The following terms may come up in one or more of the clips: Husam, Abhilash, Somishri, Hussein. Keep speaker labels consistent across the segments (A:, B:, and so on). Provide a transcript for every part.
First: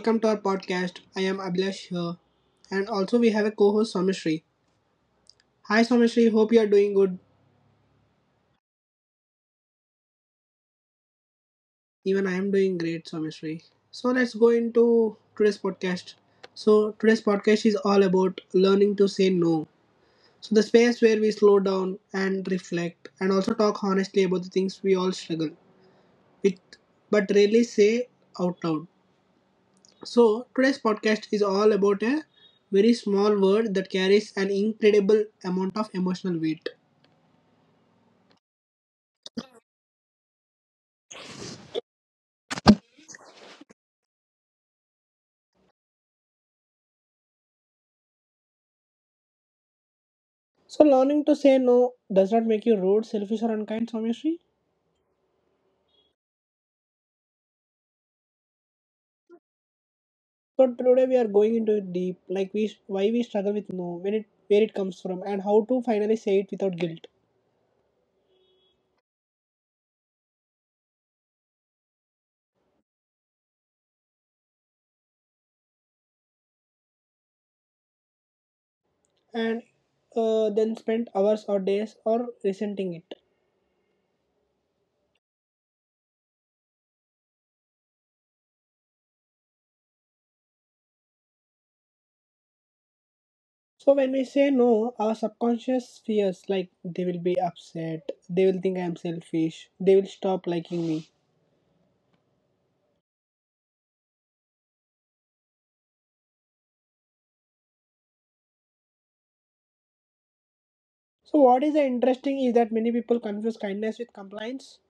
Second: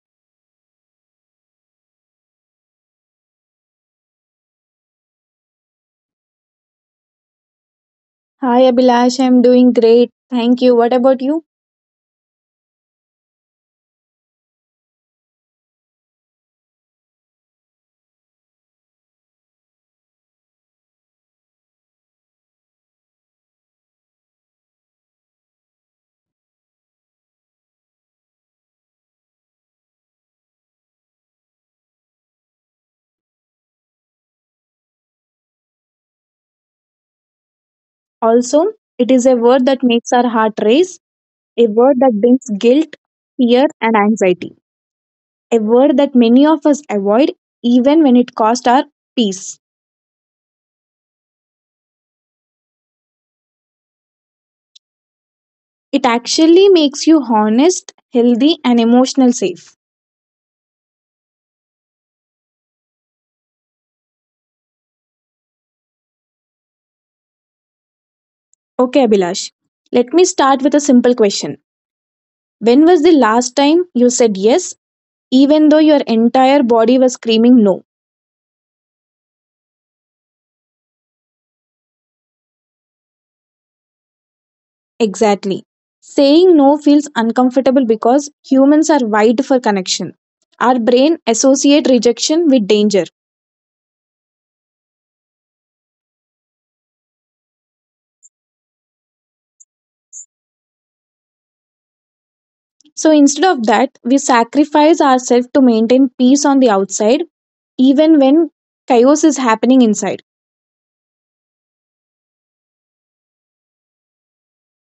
A: welcome to our podcast. I am Abhilash here, and also we have a co-host Somishri. Hi Somishri, hope you are doing good.
B: Hi Abhilash, I'm doing great. Thank you. What about you?
A: Even I am doing great, Somishri. So let's go into today's podcast. So today's podcast is all about learning to say no. So the space where we slow down and reflect, and also talk honestly about the things we all struggle with, but rarely say out loud. So, today's podcast is all about a very small word that carries an incredible amount of emotional weight.
B: Also, it is a word that makes our heart race, a word that brings guilt, fear, and anxiety, a word that many of us avoid even when it costs our peace.
A: So, learning to say no does not make you rude, selfish, or unkind, Someshri.
B: It actually makes you honest, healthy, and emotional safe.
A: So, today we are going into it deep, like we why we struggle with no, when it where it comes from, and how to finally say it without guilt,
B: Okay, Abhilash, let me start with a simple question. When was the last time you said yes, even though your entire body was screaming no?
A: and then spend hours or days or resenting it.
B: Exactly. Saying no feels uncomfortable because humans are wired for connection. Our brain associate rejection with danger.
A: So when we say no, our subconscious fears like they will be upset, they will think I am selfish, they will stop liking me.
B: So instead of that, we sacrifice ourselves to maintain peace on the outside even when chaos is happening inside.
A: So what is interesting is that many people confuse kindness with compliance.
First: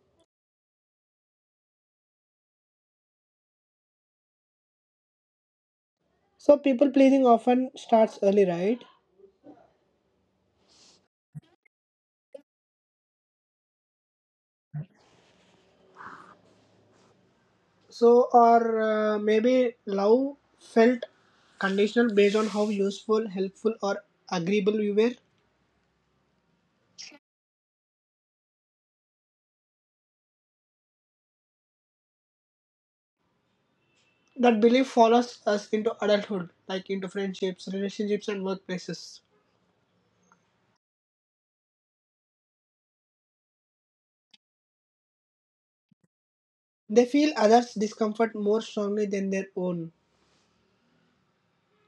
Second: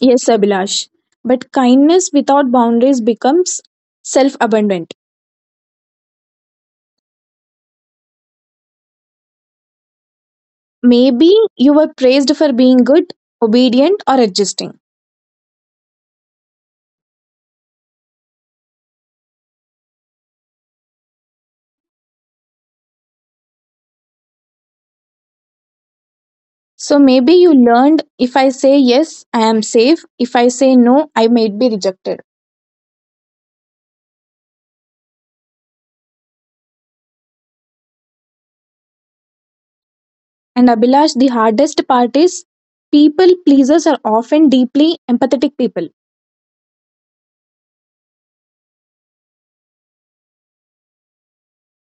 B: Yes, Abhilash. But kindness without boundaries becomes self-abundant.
A: So people pleasing often starts early, right?
B: Maybe you were praised for being good, obedient or adjusting.
A: So or maybe love felt conditional based on how useful, helpful, or agreeable we were.
B: So maybe you learned if I say yes, I am safe. If I say no, I might be rejected.
A: That belief follows us into adulthood, like into friendships, relationships, and workplaces.
B: And Abhilash, the hardest part is people pleasers are often deeply empathetic people.
A: They feel others' discomfort more strongly than their own.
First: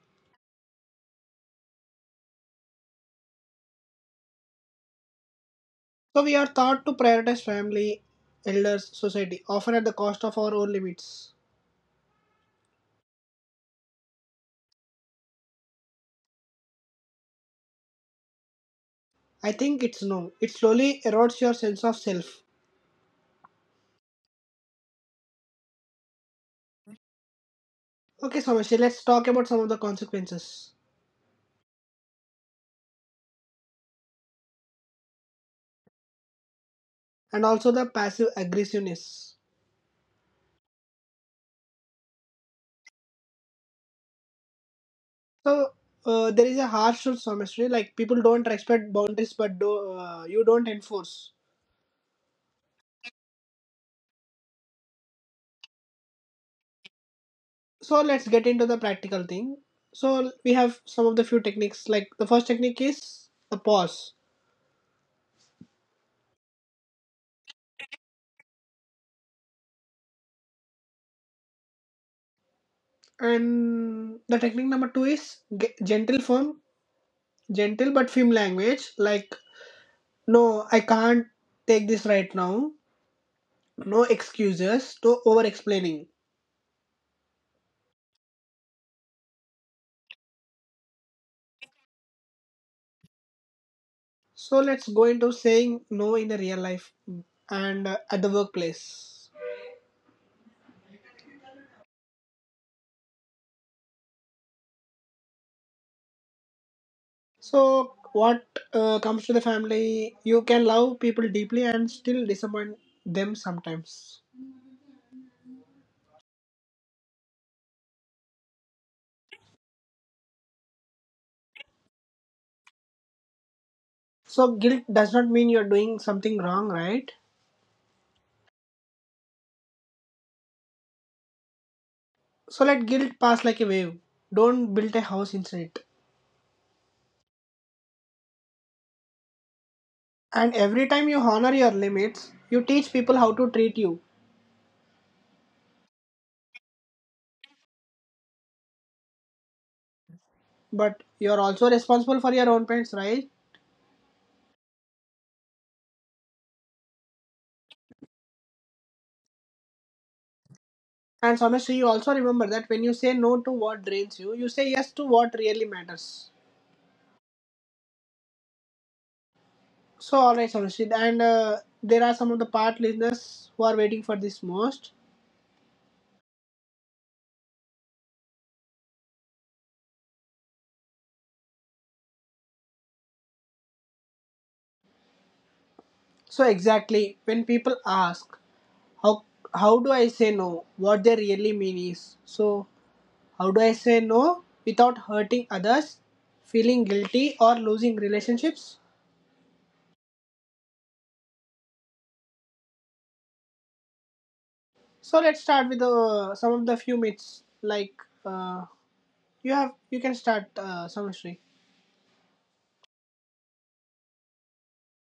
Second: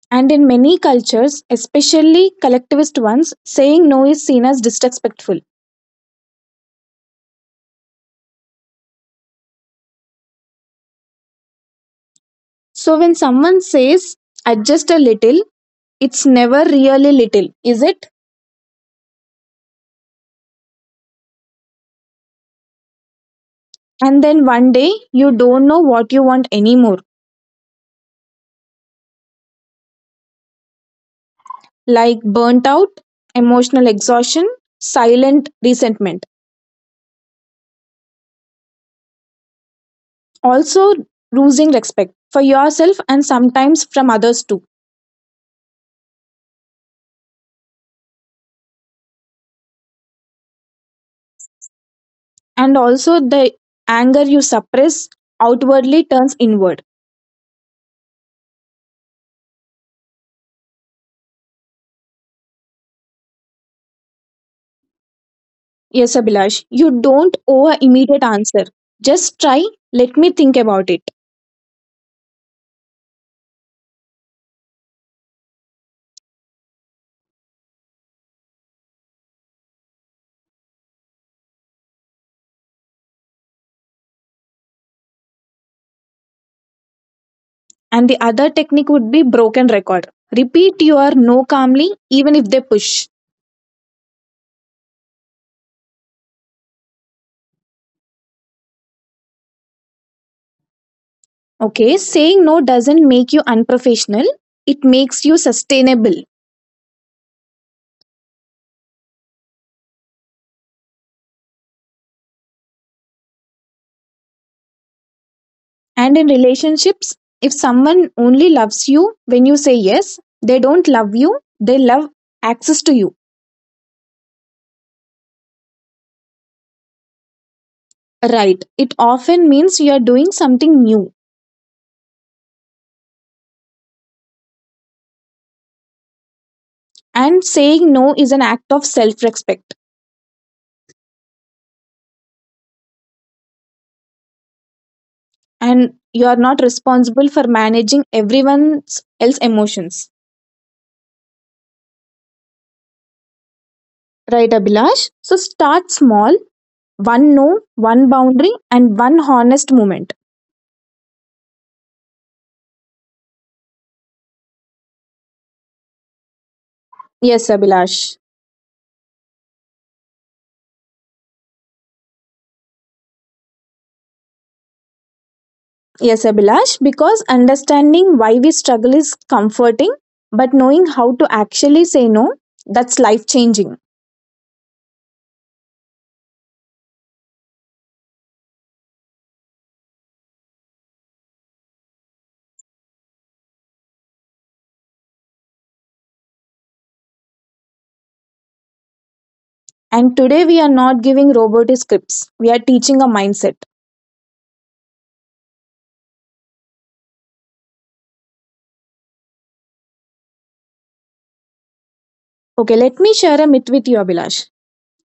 B: And in many cultures, especially collectivist ones, saying no is seen as disrespectful.
A: So we are taught to prioritize family, elders, society, often at the cost of our own limits.
B: So when someone says adjust a little, it's never really little, is it?
A: I think it's no. It slowly erodes your sense of self.
B: And then one day you don't know what you want anymore,
A: Okay, Somesh, let's talk about some of the consequences
B: like burnt out, emotional exhaustion, silent resentment.
A: and also the passive aggressiveness.
B: Also losing respect for yourself and sometimes from others too.
A: So there is a harsh truth, Somesh, like people don't respect boundaries but you don't enforce.
B: And also, the anger you suppress outwardly turns inward.
A: So, let's get into the practical thing. So, we have some of the few techniques. Like, the first technique is a pause,
B: Yes, Abhilash, you don't owe an immediate answer. Just try, let me think about it.
A: and the technique number two is gentle, gentle but firm language, like, no, I can't take this right now. No excuses, no over explaining.
B: And the other technique would be broken record. Repeat your no calmly, even if they push.
A: So let's go into saying no in the real life and at the workplace.
B: Okay, saying no doesn't make you unprofessional, it makes you sustainable.
A: So, what comes to the family, you can love people deeply and still disappoint them sometimes.
B: And in relationships, if someone only loves you when you say yes, they don't love you, they love access to you.
A: So, guilt does not mean you're doing something wrong, right?
B: Right. It often means you are doing something new.
A: So, let guilt pass like a wave. Don't build a house inside it.
B: And saying no is an act of self respect.
A: And every time you honor your limits, you teach people how to treat you.
B: And you are not responsible for managing everyone else's emotions.
A: But you're also responsible for your own parents, right?
B: Right, Abhilash? So start small one no, one boundary, and one honest moment.
A: And Somesh, you also remember that when you say no to what drains you, you say yes to what really matters.
B: Yes, Abhilash.
A: So, alright, Somesh, and there are some of the part listeners who are waiting for this most.
B: Yes, Abhilash, because understanding why we struggle is comforting, but knowing how to actually say no, that's life changing.
A: So, exactly when people ask, how how do I say no? What they really mean is, so how do I say no without hurting others, feeling guilty, or losing relationships?
B: And today we are not giving robot scripts, we are teaching a mindset.
A: So, let's start with some of the few myths. Like uh, you can start, Somesh.
B: Okay, let me share a myth with you, Abhilash.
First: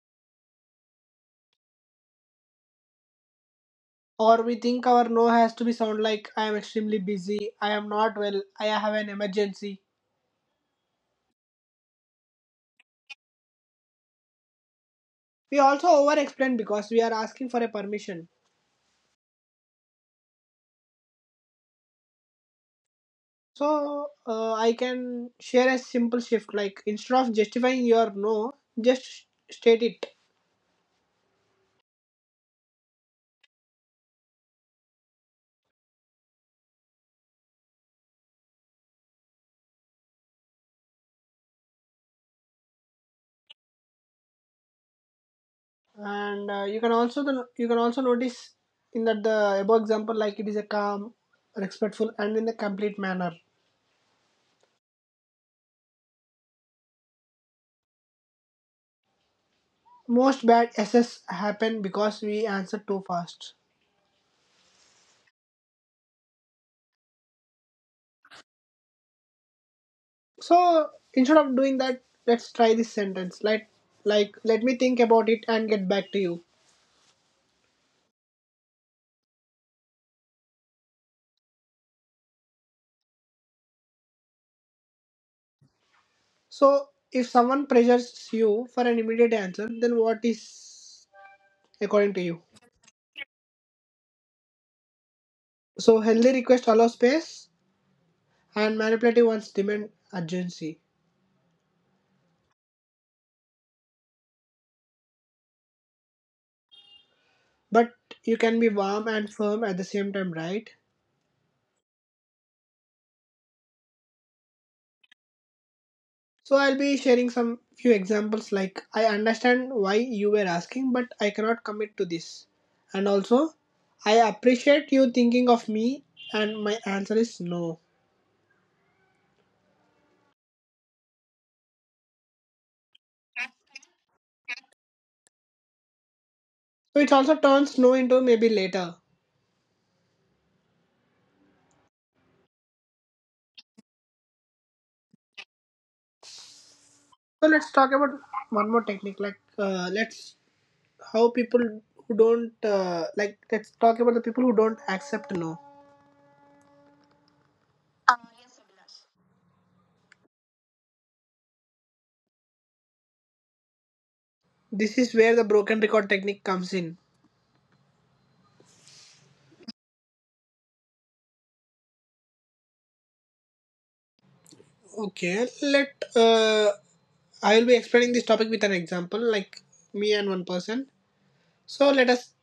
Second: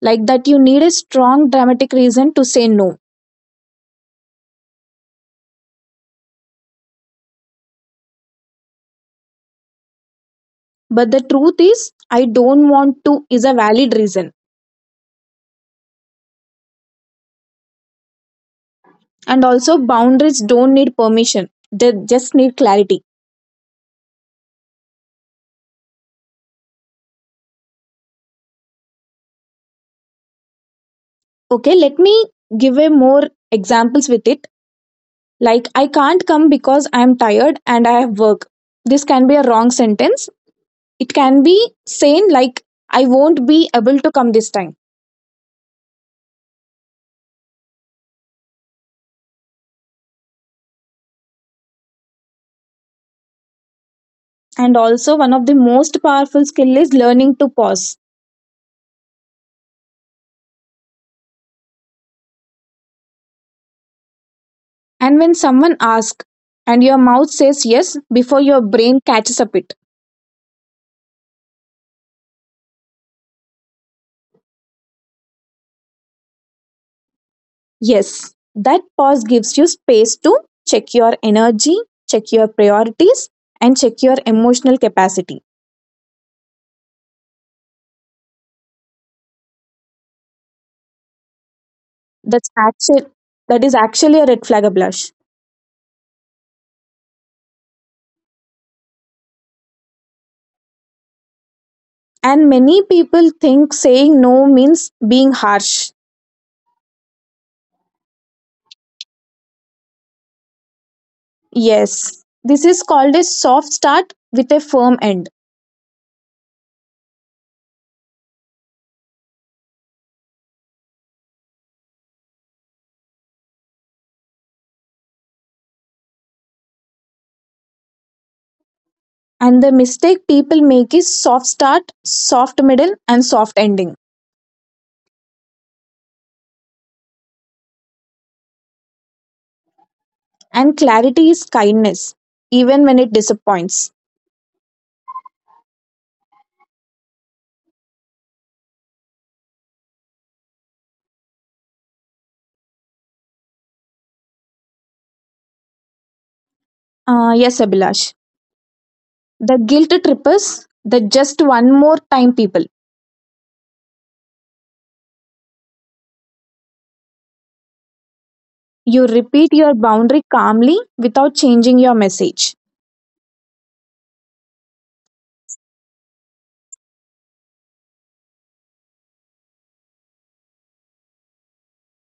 B: Like that, you need a strong dramatic reason to say no.
A: Or we think our no has to be sound like I am extremely busy, I am not well, I have an emergency.
B: But the truth is, I don't want to is a valid reason.
A: We also over explain because we are asking for a permission.
B: And also, boundaries don't need permission, they just need clarity.
A: So I can share a simple shift like instead of justifying your no, just state it.
B: Okay, let me give a more examples with it, like I can't come because I'm tired and I have work, this can be a wrong sentence. It can be saying like I won't be able to come this time.
A: And you can also you can also notice in that the above example like it is a calm, respectful, and in a complete manner.
B: And also, one of the most powerful skill is learning to pause.
A: Most bad SS happen because we answer too fast.
B: And when someone asks and your mouth says yes before your brain catches up it.
A: So instead of doing that, let's try this sentence. Like let me think about it and get back to you.
B: Yes, that pause gives you space to check your energy, check your priorities, and check your emotional capacity.
A: So if someone pressures you for an immediate answer, then what is according to you?
B: that's actually that is actually a red flag ablash.
A: So healthy request allow space and manipulative ones demand urgency.
B: And many people think saying no means being harsh.
A: But you can be warm and firm at the same time, right?
B: Yes, this is called a soft start with a firm end.
A: So I'll be sharing some few examples like I understand why you were asking but I cannot commit to this. And also I appreciate you thinking of me and my answer is no.
B: And the mistake people make is soft start, soft middle, and soft ending.
A: So it also turns no into maybe later.
B: And clarity is kindness, even when it disappoints.
A: So let's talk about one more technique like let's how people who don't like let's talk about the people who don't accept no.
B: Yes, Abhilash. The guilt trip is the just one more time people.
A: This is where the broken record technique comes in.
B: You repeat your boundary calmly without changing your message.
A: Okay, let I will be explaining this topic with an example, like me and one person. So let us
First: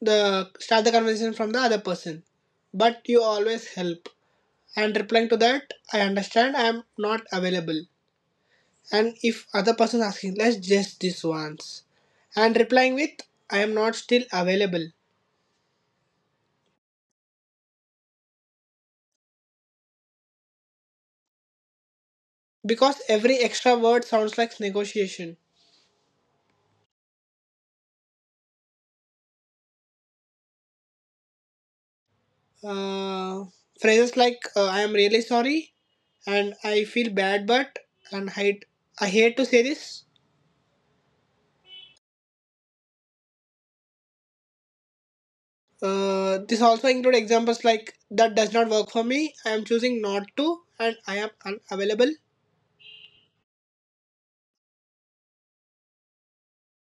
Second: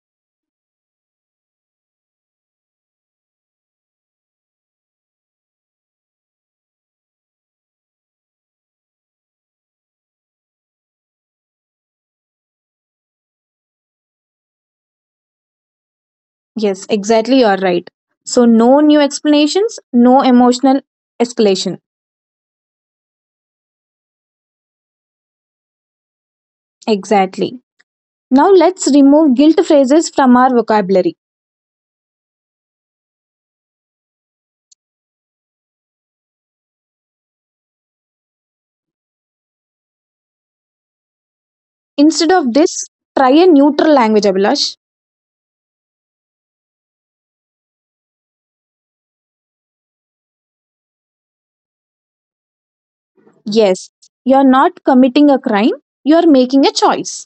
A: the start the conversation from the other person. But you always help. And replying to that, I understand I am not available. And if other person is asking, let's just this once. And replying with, I am not still available.
B: Yes, exactly. You're right. So, no new explanations, no emotional escalation.
A: Because every extra word sounds like negotiation.
B: Exactly. Now, let's remove guilt phrases from our vocabulary.
A: Uh, phrases like, I am really sorry, and I feel bad, but and I hate to say this.
B: Instead of this, try a neutral language, Abhilash.
A: This also include examples like that does not work for me. I am choosing not to, and I am unavailable.
B: Yes, you're not committing a crime, you're making a choice.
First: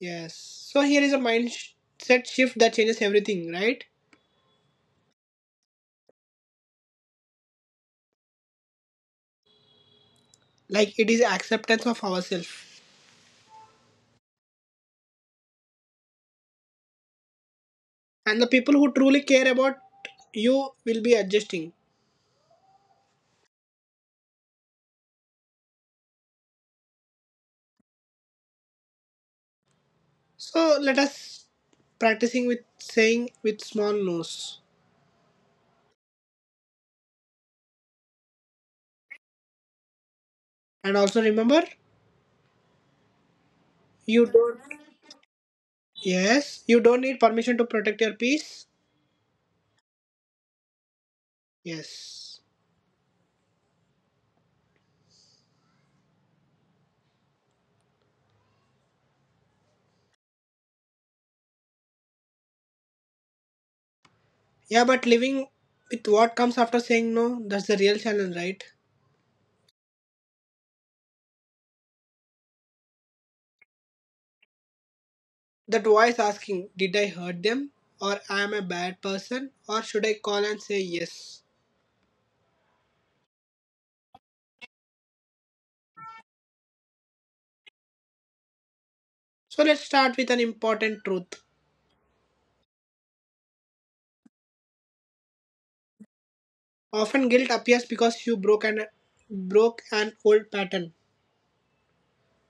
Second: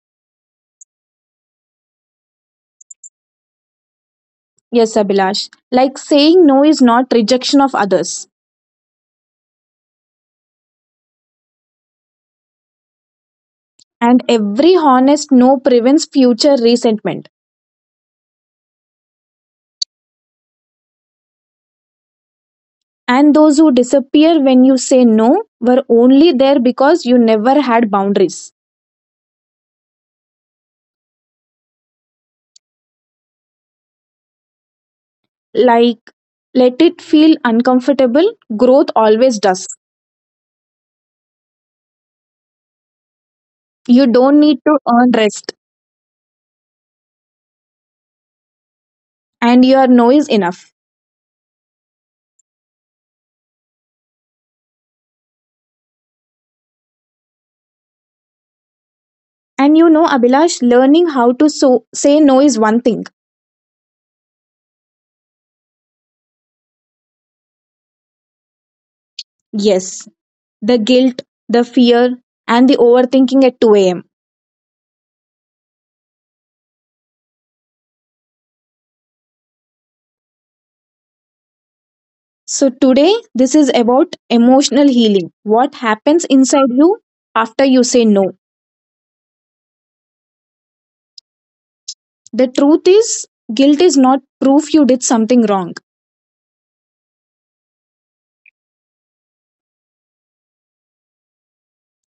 A: Yes. So here is a mindset shift that changes everything, right?
B: Yes, Abhilash. Like saying no is not rejection of others.
A: Like it is acceptance of ourselves,
B: And every honest no prevents future resentment.
A: and the people who truly care about you will be adjusting.
B: And those who disappear when you say no were only there because you never had boundaries.
A: So let us practicing with saying with small no's,
B: Like, let it feel uncomfortable. Growth always does.
A: and also remember
B: You
A: you
B: don't need
A: don't.
B: to earn rest.
A: Yes, you don't need permission to protect your peace.
B: And your no is enough.
A: Yes.
B: And you know, abhilash, learning how to so say no is one thing.
A: Yeah, but living with what comes after saying no, that's the real challenge, right?
B: Yes, the guilt, the fear, and the overthinking at 2 a.m.
A: That voice asking, did I hurt them? Or am I a bad person? Or should I call and say yes?
B: So today this is about emotional healing, what happens inside you after you say no.
A: So let's start with an important truth.
B: The truth is guilt is not proof you did something wrong.
A: Often guilt appears because you broke an old pattern.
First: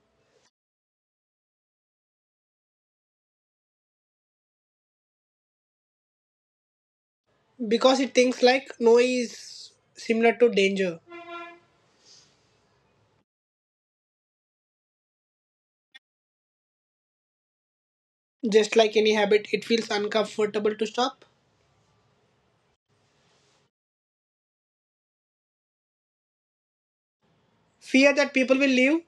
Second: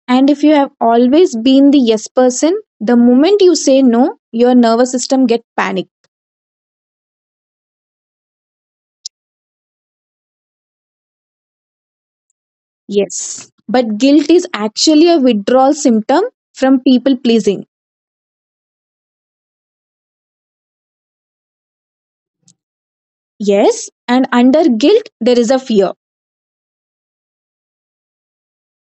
B: And if you have always been the yes person, the moment you say no, your nervous system get panic.
A: Because it thinks like no is similar to danger.
B: Yes. But guilt is actually a withdrawal symptom from people pleasing.
A: Just like any habit, it feels uncomfortable to stop.
B: Yes. And under guilt, there is a fear.
A: Fear that people will leave.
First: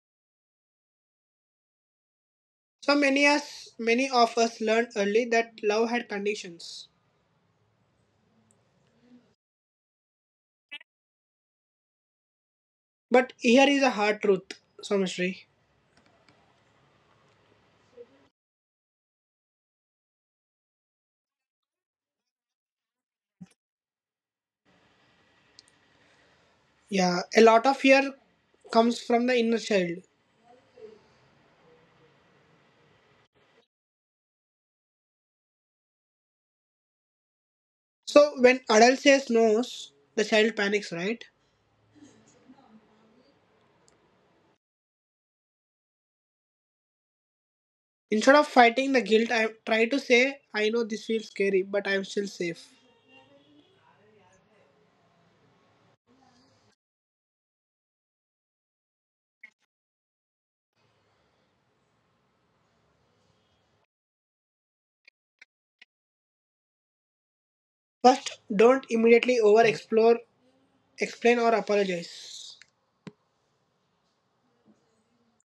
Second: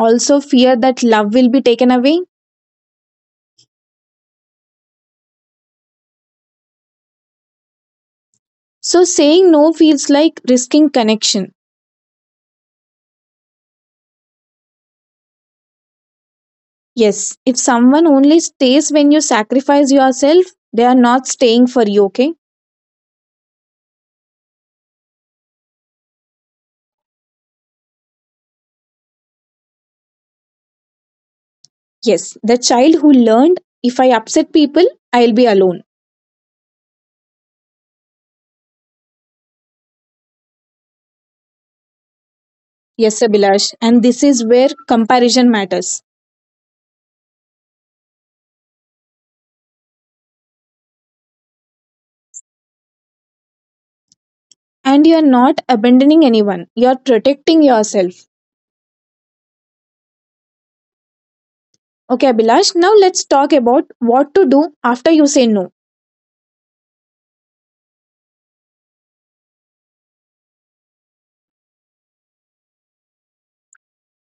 B: Also, fear that love will be taken away.
A: So many as many of us learned early that love had conditions.
B: So, saying no feels like risking connection.
A: But here is a hard truth, Somishri.
B: Yes. If someone only stays when you sacrifice yourself, they are not staying for you, okay?
A: Yeah, a lot of fear comes from the inner child.
B: Yes. The child who learned if I upset people, I'll be alone.
A: So when adult says no, the child panics, right?
B: Yes, Abhilash, and this is where comparison matters.
A: Instead of fighting the guilt, I try to say, I know this feels scary, but I'm still safe.
B: And you're not abandoning anyone, you're protecting yourself. Okay, Abhilash, now let's talk about what to do after you say no,
A: First, don't immediately explain, or apologize.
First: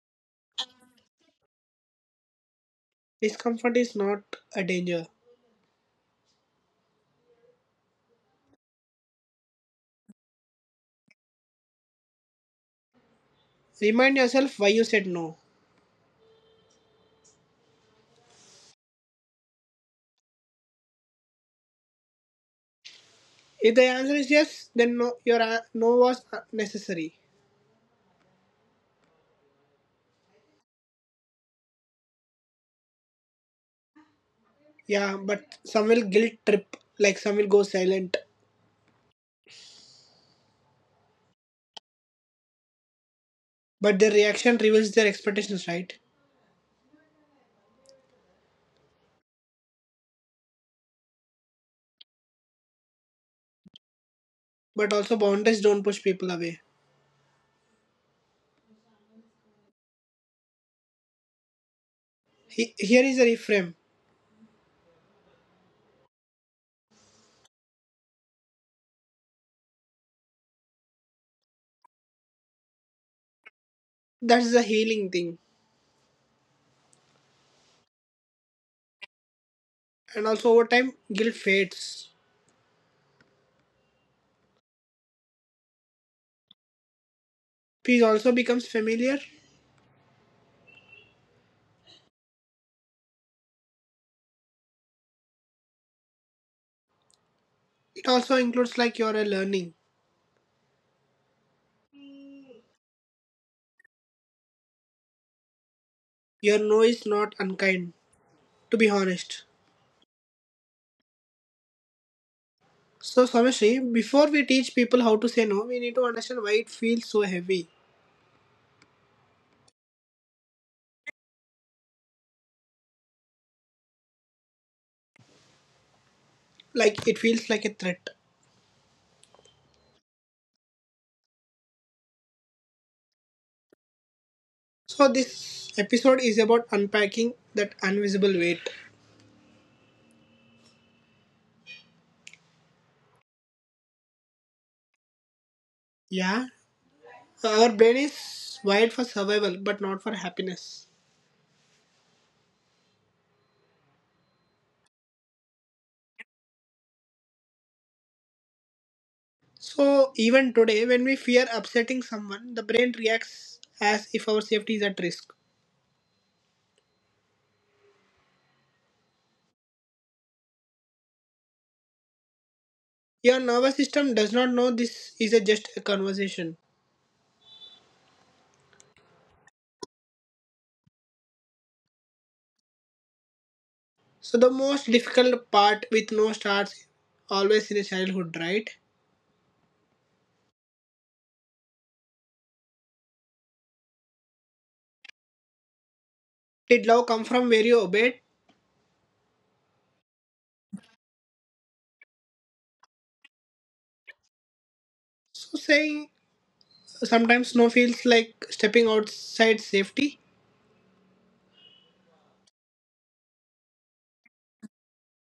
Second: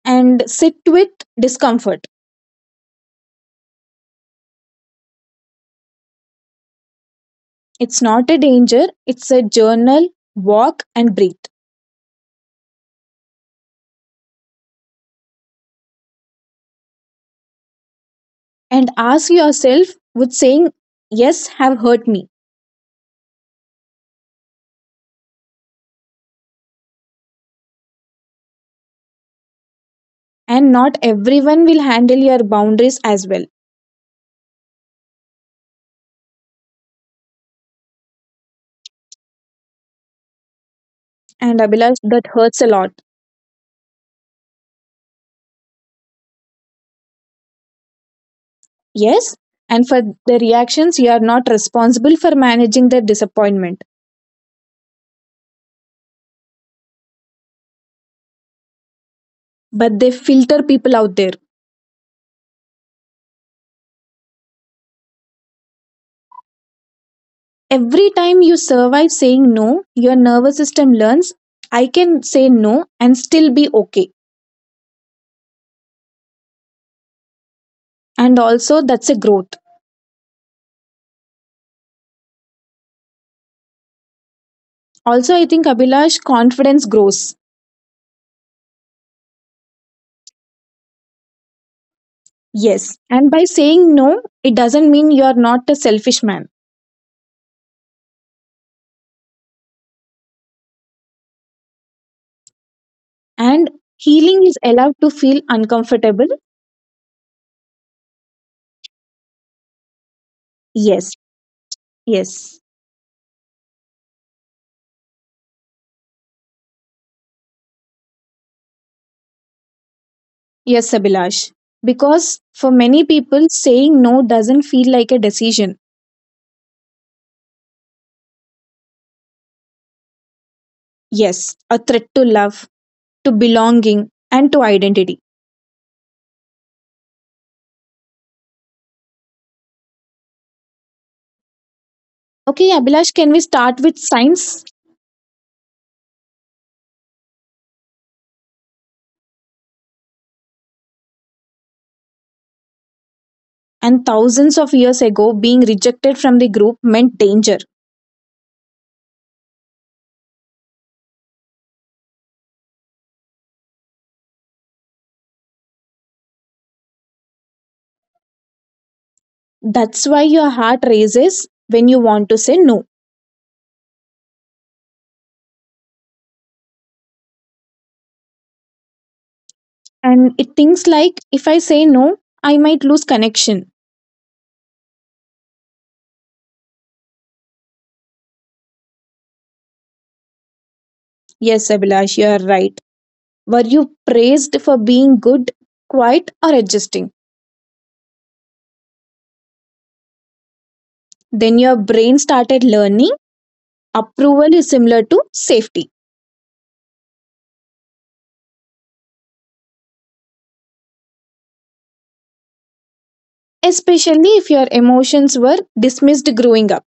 B: and sit with discomfort.
A: Discomfort is not a danger.
B: It's not a danger, it's a journal, walk and breathe.
A: Remind yourself why you said no.
B: And ask yourself with saying, yes, have hurt me.
A: If the answer is yes, then no, your no was necessary.
B: And not everyone will handle your boundaries as well.
A: Yeah, but some will guilt trip, like some will go silent.
B: And Abhilash, that hurts a lot.
A: But their reaction reveals their expectations, right?
B: Yes, and for the reactions, you are not responsible for managing their disappointment,
A: But also boundaries don't push people away.
B: but they filter people out there.
A: Here is a reframe.
B: Every time you survive saying no, your nervous system learns I can say no and still be okay.
A: That's the healing thing.
B: And also, that's a growth.
A: And also over time, guilt fades.
B: Also, I think Abhilash, confidence grows.
A: Peace also becomes familiar.
B: Yes. And by saying no, it doesn't mean you are not a selfish man.
A: It also includes like you're a learning.
B: And healing is allowed to feel uncomfortable.
A: Your no is not unkind, to be honest.
B: Yes. Yes.
A: So Samashri, before we teach people how to say no, we need to understand why it feels so heavy.
B: Yes, Abhilash. Because for many people, saying no doesn't feel like a decision.
A: Like it feels like a threat.
B: Yes, a threat to love, to belonging, and to identity.
A: So this episode is about unpacking that invisible weight.
B: Okay, Abhilash, can we start with science?
A: Yeah, our brain is wired for survival but not for happiness.
B: And thousands of years ago, being rejected from the group meant danger.
A: So even today when we fear upsetting someone, the brain reacts as if our safety is at risk.
B: That's why your heart raises when you want to say no.
A: Your nervous system does not know this is a just a conversation.
B: And it thinks like, if I say no, I might lose connection.
A: So the most difficult part with no starts always in a childhood, right?
B: Yes, Abhilash, you are right. Were you praised for being good, quiet, or adjusting?
A: Did love come from where you obeyed?
B: Then your brain started learning approval is similar to safety,
A: So saying sometimes snow feels like stepping outside safety.
B: especially if your emotions were dismissed growing up.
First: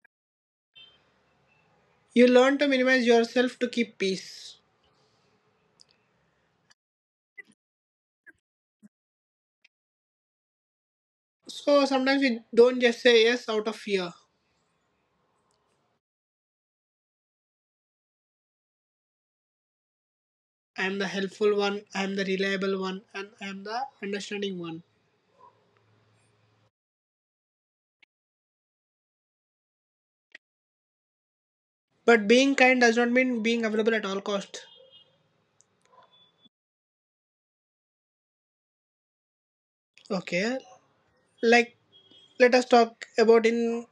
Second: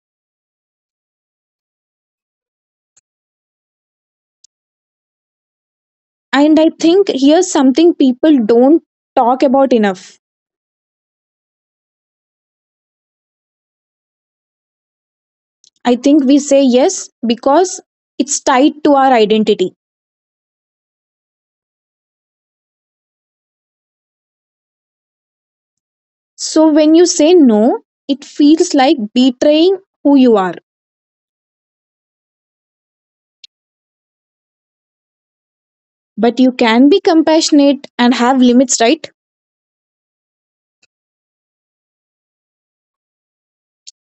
A: You learn to minimize yourself to keep peace.
B: And I think here's something people don't talk about enough.
A: So sometimes we don't just say yes out of fear.
B: I think we say yes because it's tied to our identity.
A: I am the helpful one, I am the reliable one, and I am the understanding one.
B: So when you say no, it feels like betraying who you are.
A: But being kind does not mean being available at all cost.
B: But you can be compassionate and have limits, right?
A: Okay, like let us talk about in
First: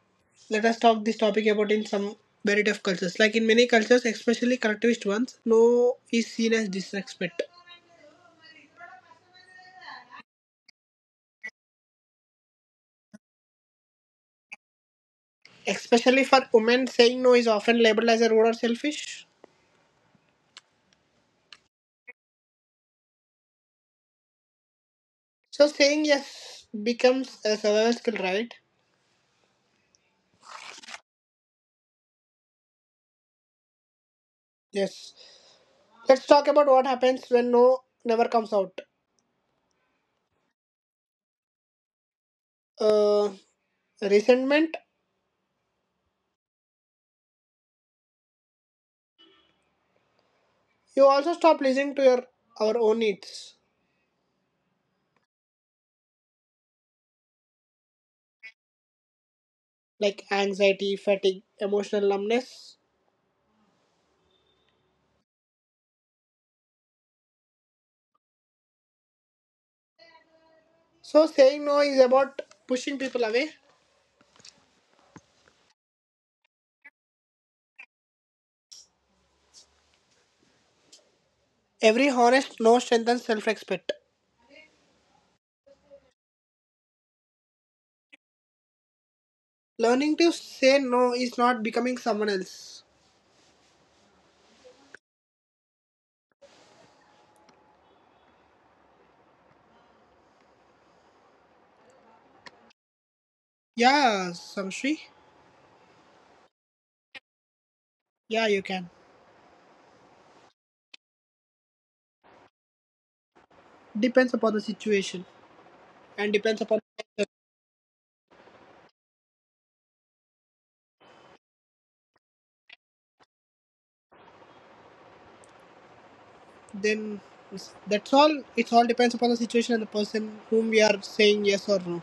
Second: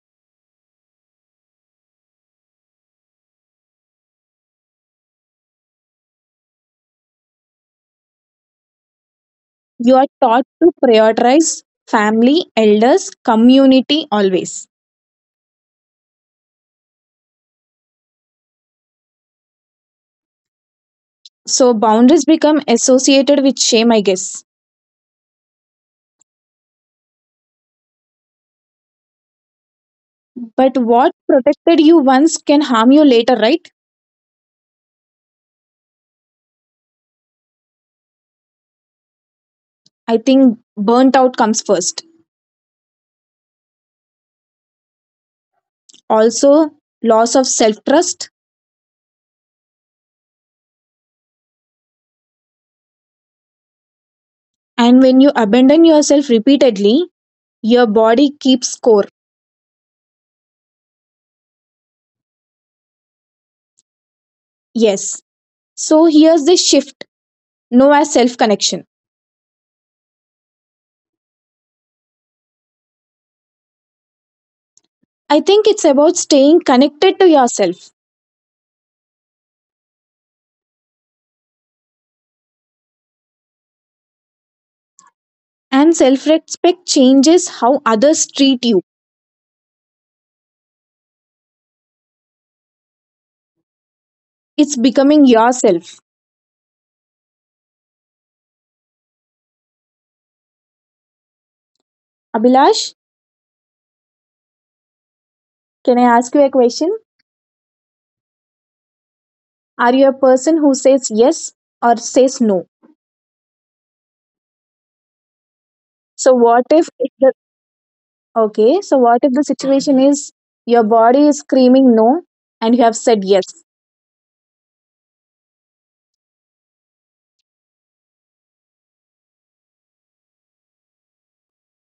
A: let us talk this topic about in some variety of cultures. Like in many cultures, especially collectivist ones, no is seen as disrespect.
B: You are taught to prioritize family, elders, community always.
A: Especially for women, saying no is often labeled as a rude or selfish.
B: So boundaries become associated with shame, I guess.
A: So saying yes becomes a survival skill, right?
B: But what protected you once can harm you later, right?
A: Yes. Let's talk about what happens when no never comes out.
B: I think burnt out comes first.
A: Uh, resentment.
B: Also, loss of self trust.
A: You also stop listening to your our own needs,
B: And when you abandon yourself repeatedly, your body keeps score.
A: like anxiety, fatigue, emotional numbness.
B: Yes. So here's the shift no as self connection.
A: So saying no is about pushing people away.
B: I think it's about staying connected to yourself,
A: Every honest no strengthens self-respect.
B: and self respect changes how others treat you.
A: Learning to say no is not becoming someone else.
B: It's becoming yourself. Abhilash,
A: Yeah, Samshri.
B: can I ask you a question?
A: Yeah, you can.
B: Are you a person who says yes or says no?
A: Depends upon the situation and
B: So
A: depends
B: what
A: upon
B: if okay? So what if the situation is your body is screaming no and you have said yes?
A: then that's all. It's all depends upon the situation and the person whom we are saying yes or no.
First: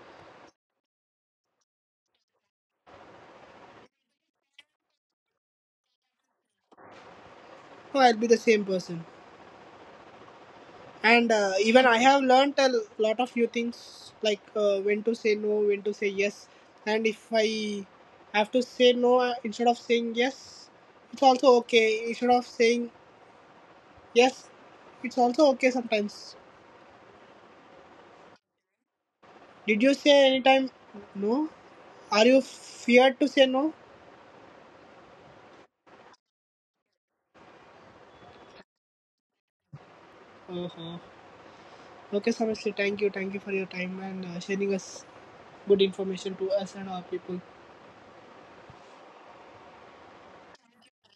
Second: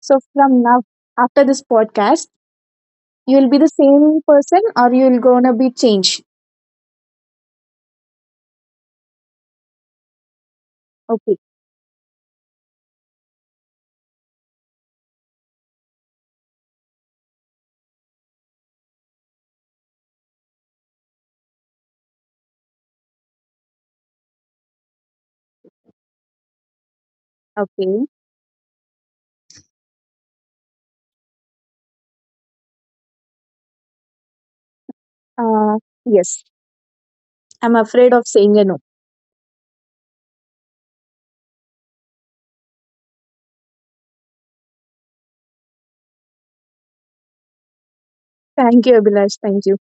B: So from now, after this podcast, you will be the same person or you will gonna be changed.
A: No, I'll be the same person. And
B: Okay,
A: even I have learned a lot of few things like when to say no, when to say yes, and if I have to say no instead of saying yes, it's also okay. Instead of saying yes, it's also okay sometimes.
B: okay.
A: Did you say anytime no? Are you feared to say no?
B: Uh, yes, I'm afraid of saying a no.
A: Uh-huh. Okay, Samishri, thank you. Thank you for your time and sharing us good information to us and our people.
B: Thank you, Abhilash. Thank you.